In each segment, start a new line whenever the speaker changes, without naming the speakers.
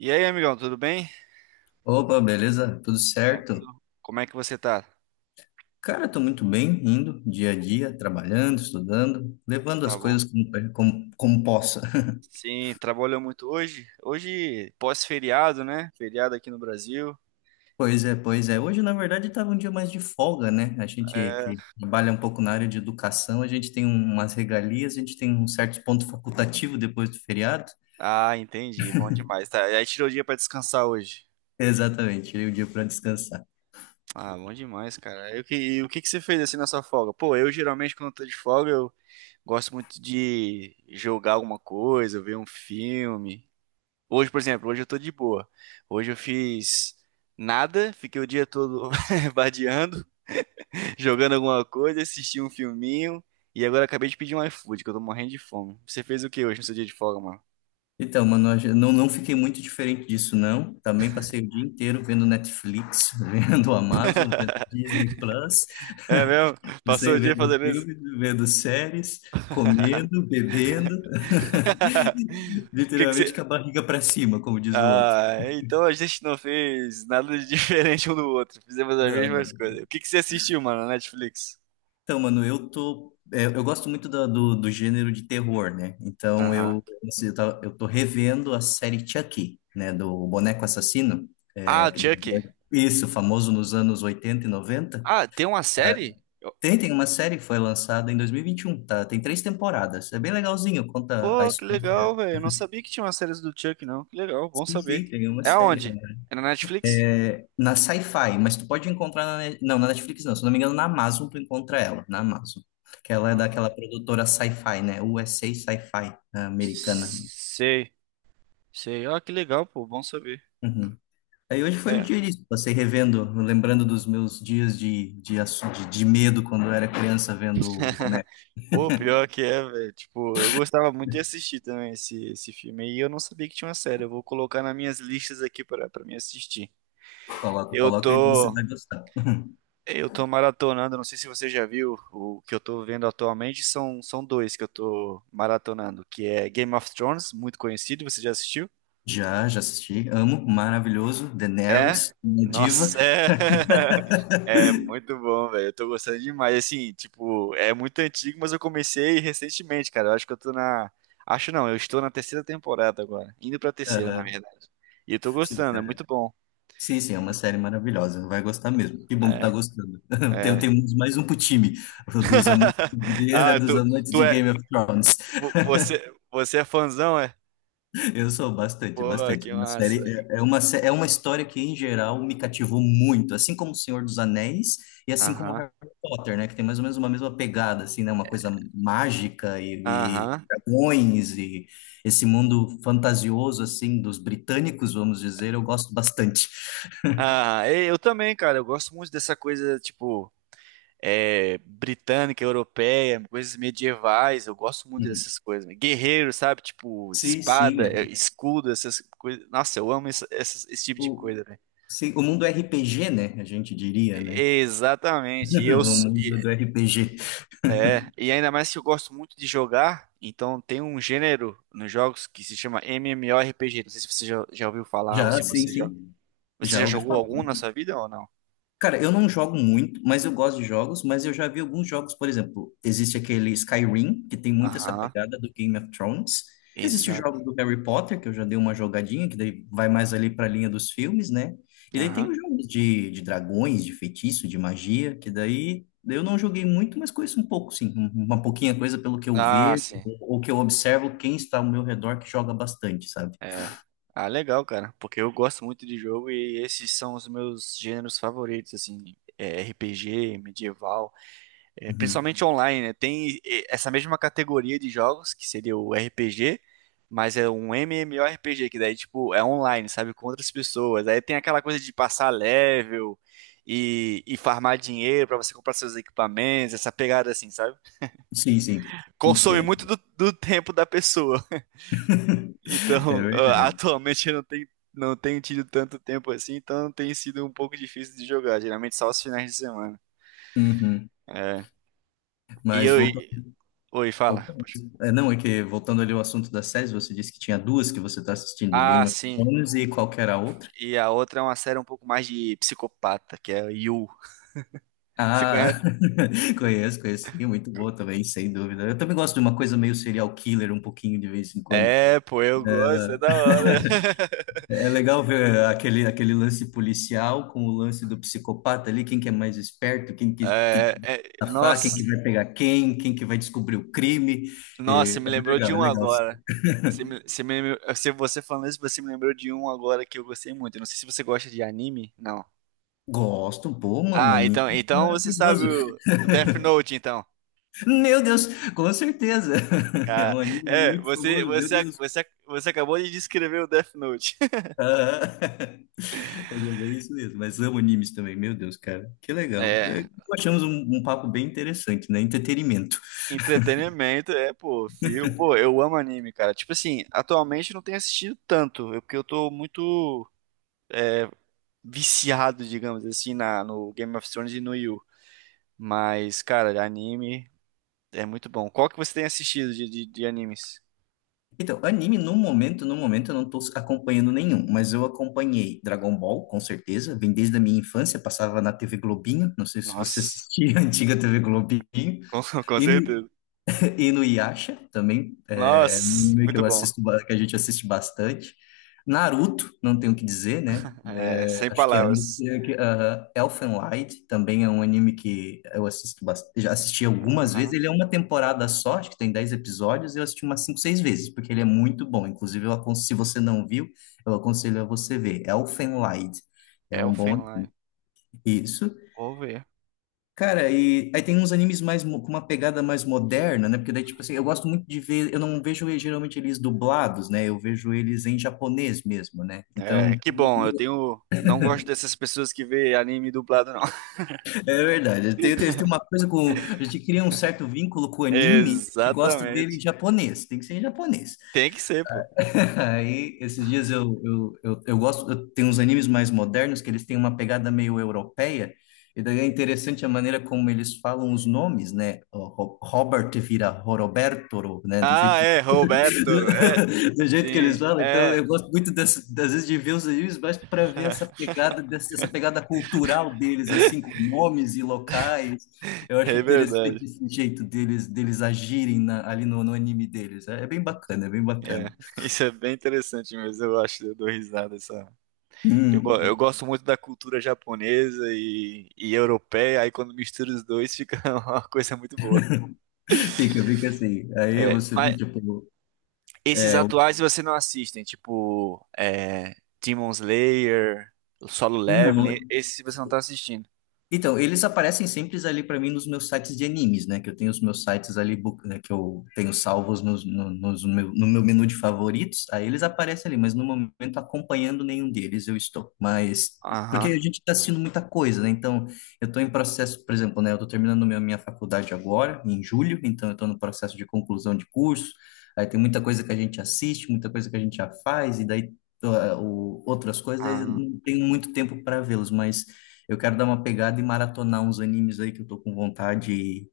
E aí, amigão, tudo bem?
Opa, beleza? Tudo certo?
Como é que você tá?
Cara, tô muito bem, indo dia a dia, trabalhando, estudando, levando as
Tá bom?
coisas como possa.
Sim, trabalhou muito hoje? Hoje, pós-feriado, né? Feriado aqui no Brasil.
Pois é, pois é. Hoje, na verdade, estava um dia mais de folga, né? A gente que
É...
trabalha um pouco na área de educação, a gente tem umas regalias, a gente tem um certo ponto facultativo depois do feriado.
Ah, entendi. Bom demais. Tá, aí tirou o dia pra descansar hoje.
Exatamente, tirei o dia para descansar.
Ah, bom demais, cara. E o que que você fez assim na sua folga? Pô, eu geralmente quando eu tô de folga, eu gosto muito de jogar alguma coisa, ver um filme. Hoje, por exemplo, hoje eu tô de boa. Hoje eu fiz nada, fiquei o dia todo vadiando. Jogando alguma coisa, assisti um filminho e agora acabei de pedir um iFood, que eu tô morrendo de fome. Você fez o que hoje no seu dia de folga, mano?
Então, mano, eu não fiquei muito diferente disso, não. Também passei o dia inteiro vendo Netflix, vendo Amazon, vendo Disney Plus.
É mesmo? Passou
Você
o dia
vendo
fazendo isso?
filme, vendo séries, comendo, bebendo,
O que que
literalmente
você.
com a barriga para cima, como diz o outro.
Ah, então a gente não fez nada de diferente um do outro. Fizemos as
Não,
mesmas
não.
coisas. O que que você assistiu, mano, na Netflix?
Então, mano, eu gosto muito do gênero de terror, né? Então,
Aham.
eu, assim, eu tô revendo a série Chucky, né? Do boneco assassino. É,
Ah,
que-
Chuck.
é isso, famoso nos anos 80 e 90.
Ah, tem uma série? Eu-
Tem uma série que foi lançada em dois mil e vinte e um, tá? Tem três temporadas. É bem legalzinho, conta a
Pô, que legal,
história.
velho. Eu não sabia que tinha uma série do Chuck, não. Que legal, bom
Sim,
saber.
sim, tem uma
É
série,
aonde?
né?
É na Netflix?
É, na Sci-Fi, mas tu pode encontrar não, na Netflix não, se eu não me engano, na Amazon tu encontra ela, na Amazon. Que ela é daquela produtora Sci-Fi, né? USA Sci-Fi, a Sci-Fi, né, americana.
Sei, sei. Ó, que legal, pô, bom saber.
Uhum. Aí hoje foi o
É.
dia disso, passei revendo, lembrando dos meus dias de medo quando eu era criança vendo o boneco.
Pô, pior que é, velho. Tipo, eu gostava muito de assistir também esse filme. E eu não sabia que tinha uma série. Eu vou colocar nas minhas listas aqui para me assistir.
Coloca,
Eu
coloca, e você
tô,
vai gostar.
eu tô maratonando. Não sei se você já viu o que eu tô vendo atualmente. São dois que eu tô maratonando, que é Game of Thrones, muito conhecido. Você já assistiu?
Já, já assisti, amo, maravilhoso, Daenerys,
É?
minha diva.
Nossa, é. É muito bom, velho. Eu tô gostando demais. Assim, tipo, é muito antigo, mas eu comecei recentemente, cara. Eu acho que eu tô na. Acho não, eu estou na terceira temporada agora. Indo pra terceira, na
Aham.
verdade. E eu tô gostando, é muito bom.
Sim, sim, é uma
Muito-
série maravilhosa, vai gostar mesmo. Que bom que tá
É,
gostando. Tem-
é.
Temos mais um pro time, o dos amantes de guerra,
Ah,
dos amantes
tu
de
é.
Game of Thrones.
Você é fãzão, é?
Eu sou bastante,
Pô,
bastante.
que
Uma
massa.
série é uma história que em geral me cativou muito, assim como O Senhor dos Anéis e assim como
Aham,
Harry Potter, né, que tem mais ou menos uma mesma pegada assim, né, uma coisa mágica e
aham.
dragões e esse mundo fantasioso assim dos britânicos, vamos dizer, eu gosto bastante.
Ah, e eu também, cara. Eu gosto muito dessa coisa, tipo, britânica, europeia, coisas medievais. Eu gosto muito
Uhum.
dessas coisas, né? Guerreiro, sabe? Tipo,
Sim, sim.
espada,
É.
escudo, essas coisas. Nossa, eu amo esse, tipo de
O-
coisa, velho.
Sim, o mundo RPG, né? A gente diria, né?
Exatamente. E eu
O
s-
mundo
e-
do RPG.
e ainda mais que eu gosto muito de jogar, então tem um gênero nos jogos que se chama MMORPG. Não sei se você já ouviu falar ou
Já,
se
sim,
você já.
sim.
Você
Já
já
ouvi.
jogou algum na sua vida ou não?
Cara, eu não jogo muito, mas eu gosto de jogos, mas eu já vi alguns jogos, por exemplo, existe aquele Skyrim, que tem muito essa
Aham.
pegada do Game of Thrones. Existe o
Exato.
jogo do Harry Potter, que eu já dei uma jogadinha, que daí vai mais ali para a linha dos filmes, né? E daí
Aham.
tem os jogos de dragões, de feitiço, de magia, que daí eu não joguei muito, mas conheço um pouco, sim, uma pouquinha coisa pelo que eu
Ah,
vejo,
sim.
ou que eu observo quem está ao meu redor que joga bastante, sabe?
É. Ah, legal, cara. Porque eu gosto muito de jogo e esses são os meus gêneros favoritos, assim. RPG, medieval,
Uhum.
principalmente online, né? Tem essa mesma categoria de jogos, que seria o RPG, mas é um MMORPG, que daí, tipo, é online, sabe? Com outras pessoas. Aí tem aquela coisa de passar level e farmar dinheiro pra você comprar seus equipamentos, essa pegada assim, sabe?
Sim, sim,
Consome muito
entendo.
do tempo da pessoa. Então,
É
ah,
verdade.
atualmente eu não tenho tido tanto tempo assim, então tem sido um pouco difícil de jogar, geralmente só os finais de semana.
Uhum.
E
Mas
eu. E-
voltando.
Oi, fala. Poxa.
É, não, é que voltando ali ao assunto das séries, você disse que tinha duas que você está assistindo,
Ah,
Game of
sim.
Thrones e qual que era a outra?
E a outra é uma série um pouco mais de psicopata, que é o You. Você
Ah,
conhece?
conheço, conheço, sim, muito boa também, sem dúvida. Eu também gosto de uma coisa meio serial killer, um pouquinho de vez em quando.
É, pô, eu gosto, é da hora.
É legal ver aquele lance policial com o lance do psicopata ali, quem que é mais esperto, quem que
É, é-
vai safar, quem
nossa,
que vai pegar quem, quem que vai descobrir o crime.
nossa,
É,
você
é
me lembrou de
legal, é
um
legal.
agora. Você me, se você falando isso, você me lembrou de um agora que eu gostei muito. Eu não sei se você gosta de anime. Não.
Gosto, pô, mano,
Ah,
anime
então,
é
então você sabe
maravilhoso.
o Death Note, então.
Meu Deus, com certeza. É
Ah,
um anime
é,
muito
você,
famoso, meu
você,
Deus.
você, você acabou de descrever o Death Note.
Ah, é isso mesmo, mas amo animes também, meu Deus, cara. Que legal. É,
É,
achamos um papo bem interessante, né? Entretenimento.
entretenimento, pô, filme. Pô, eu amo anime, cara. Tipo assim, atualmente eu não tenho assistido tanto, é porque eu tô muito viciado, digamos assim, no Game of Thrones e no Yu. Mas, cara, anime é muito bom. Qual que você tem assistido de animes?
Então, anime no momento, no momento eu não tô acompanhando nenhum, mas eu acompanhei Dragon Ball, com certeza, vem desde a minha infância, passava na TV Globinho, não sei se você
Nossa,
assistia a antiga TV Globinho,
com
e,
certeza.
E no Yasha também, é um
Nossa,
anime que
muito
eu
bom.
assisto, que a gente assiste bastante. Naruto, não tenho o que dizer, né?
É,
É,
sem
acho que é um dos
palavras.
que. Aham. Elfen Lied também é um anime que eu assisto bastante, já assisti algumas vezes.
Aham.
Ele é uma temporada só, acho que tem 10 episódios, e eu assisti umas 5 6 vezes, porque ele é muito bom. Inclusive, se você não viu, eu aconselho a você ver. Elfen Lied. É um bom.
Elfenlight.
Isso.
Vou ver.
Cara, e aí tem uns animes mais com uma pegada mais moderna, né? Porque daí, tipo assim, eu gosto muito de ver, eu não vejo geralmente eles dublados, né? Eu vejo eles em japonês mesmo, né?
É,
Então,
que bom, eu tenho. Não gosto dessas pessoas que vê anime dublado, não.
é verdade. Tem uma coisa com. A gente cria um certo vínculo com o anime, a gente gosta dele em
Exatamente.
japonês, tem que ser em japonês.
Tem que ser, pô.
Aí, esses dias eu gosto, eu, tem uns animes mais modernos que eles têm uma pegada meio europeia, e daí é interessante a maneira como eles falam os nomes, né? Robert vira Roberto, né? Do
Ah,
jeito,
é, Roberto. É,
do jeito que eles
sim,
falam. Então,
é.
eu gosto muito das vezes de ver os animes, mas para ver essa pegada, essa pegada cultural deles, assim, com nomes e locais. Eu acho
É
interessante
verdade.
esse jeito deles agirem ali no anime deles. É, é bem bacana, é bem
É,
bacana.
isso é bem interessante mesmo, eu acho, eu dou risada essa. Eu, go-
Hum.
eu gosto muito da cultura japonesa e europeia, aí quando mistura os dois fica uma coisa muito boa.
Fica, fica assim. Aí
É,
você vê,
mas,
tipo,
esses
é,
atuais você não assistem, tipo, Demon Slayer, Solo Leveling,
não,
esse você não tá assistindo.
Então, eles aparecem sempre ali para mim nos meus sites de animes, né? Que eu tenho os meus sites ali, né, que eu tenho salvos nos, no, nos meu, no meu menu de favoritos. Aí eles aparecem ali, mas no momento acompanhando nenhum deles eu estou. Mas, porque a
Aham.
gente está assistindo muita coisa, né? Então, eu estou em processo, por exemplo, né? Eu estou terminando minha faculdade agora, em julho, então eu estou no processo de conclusão de curso. Aí tem muita coisa que a gente assiste, muita coisa que a gente já faz, e daí. Ah, Outras coisas, aí eu
Ah,
não tenho muito tempo para vê-los, mas eu quero dar uma pegada e maratonar uns animes aí que eu tô com vontade e,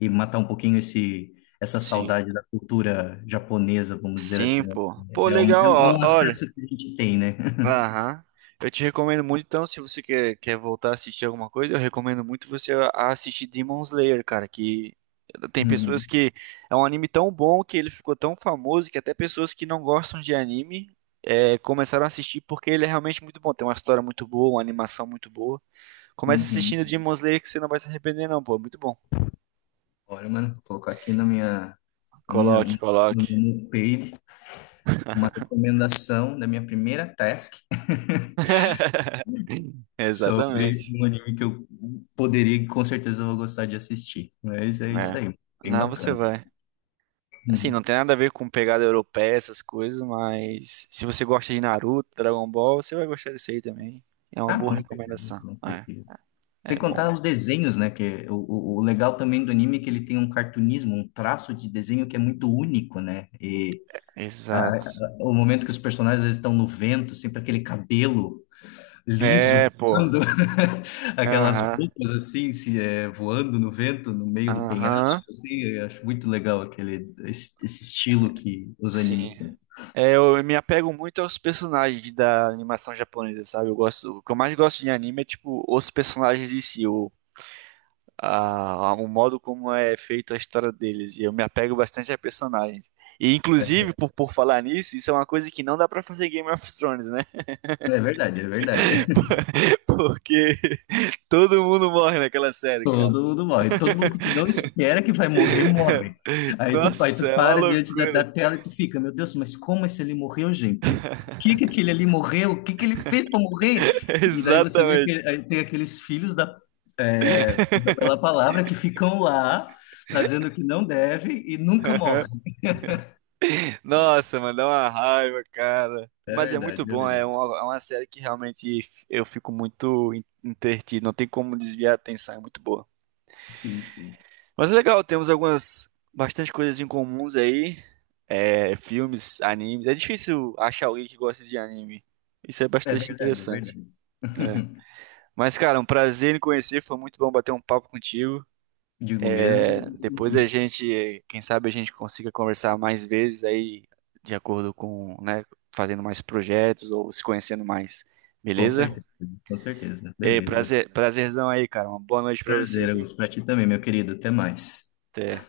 matar um pouquinho essa
sim.
saudade da cultura japonesa, vamos dizer
Sim,
assim,
pô.
né?
Pô,
É um,
legal,
é um é é
ó.
um
Olha.
acesso que a gente tem, né?
Aham. Eu te recomendo muito, então, se você quer voltar a assistir alguma coisa, eu recomendo muito você a assistir Demon Slayer, cara, que tem pessoas
Uhum,
que... É um anime tão bom que ele ficou tão famoso que até pessoas que não gostam de anime começaram a assistir porque ele é realmente muito bom. Tem uma história muito boa, uma animação muito boa. Comece assistindo
uhum.
Demon Slayer que você não vai se arrepender não, pô. É muito bom.
Olha, mano, vou colocar aqui na minha, na minha,
Coloque,
no
coloque.
meu page uma recomendação da minha primeira task sobre
Exatamente.
um anime que eu poderia e com certeza vou gostar de assistir. Mas é isso
É.
aí, bem
Não, você
bacana.
vai. Assim, não
Uhum.
tem nada a ver com pegada europeia, essas coisas, mas se você gosta de Naruto, Dragon Ball, você vai gostar desse aí também. É uma
Ah,
boa
com certeza,
recomendação.
com
É,
certeza. Sem
é bom,
contar
né?
os desenhos, né? Que o legal também do anime é que ele tem um cartunismo, um traço de desenho que é muito único, né? E
Exato.
o momento que os personagens às vezes, estão no vento, sempre aquele cabelo liso
É, pô.
voando, aquelas
Aham.
roupas assim, se é, voando no vento, no meio do penhasco,
Aham.
assim, eu acho muito legal esse estilo que os
Sim.
animes têm.
É, eu me apego muito aos personagens da animação japonesa, sabe? Eu gosto, o que eu mais gosto de anime é tipo os personagens em si, o modo como é feito a história deles. E eu me apego bastante a personagens. E, inclusive, por falar nisso, isso é uma coisa que não dá pra fazer Game of Thrones, né?
É verdade, é verdade.
Por- Porque todo mundo morre naquela série, cara.
Todo mundo morre. Todo mundo que tu não espera que vai morrer, morre. Aí tu, aí
Nossa,
tu
é uma
para diante da
loucura.
tela e tu fica, meu Deus, mas como esse ali morreu, gente? Por que que aquele ali morreu? O que que ele fez para morrer? E daí você vê que
Exatamente.
aí tem aqueles filhos da pela palavra que ficam lá fazendo o que não deve e nunca
Aham.
morrem.
Nossa, mano, dá uma raiva, cara.
É
Mas é
verdade,
muito
é
bom, é
verdade.
uma, é uma série que realmente eu fico muito entretido, não tem como desviar a atenção, é muito boa.
Sim, sim.
Mas é legal, temos algumas bastante coisas em comuns aí. É, filmes, animes. É difícil achar alguém que gosta de anime. Isso é
É
bastante
verdade, é
interessante.
verdade.
É. Mas, cara, um prazer em conhecer. Foi muito bom bater um papo contigo.
Digo mesmo,
É, depois a gente, quem sabe a gente consiga conversar mais vezes aí, de acordo com, né, fazendo mais projetos ou se conhecendo mais.
com
Beleza?
certeza, com certeza.
Ei,
Beleza.
prazer, prazerzão aí, cara. Uma boa noite pra você,
Prazer,
viu?
Augusto. Pra ti também, meu querido. Até mais.
Até.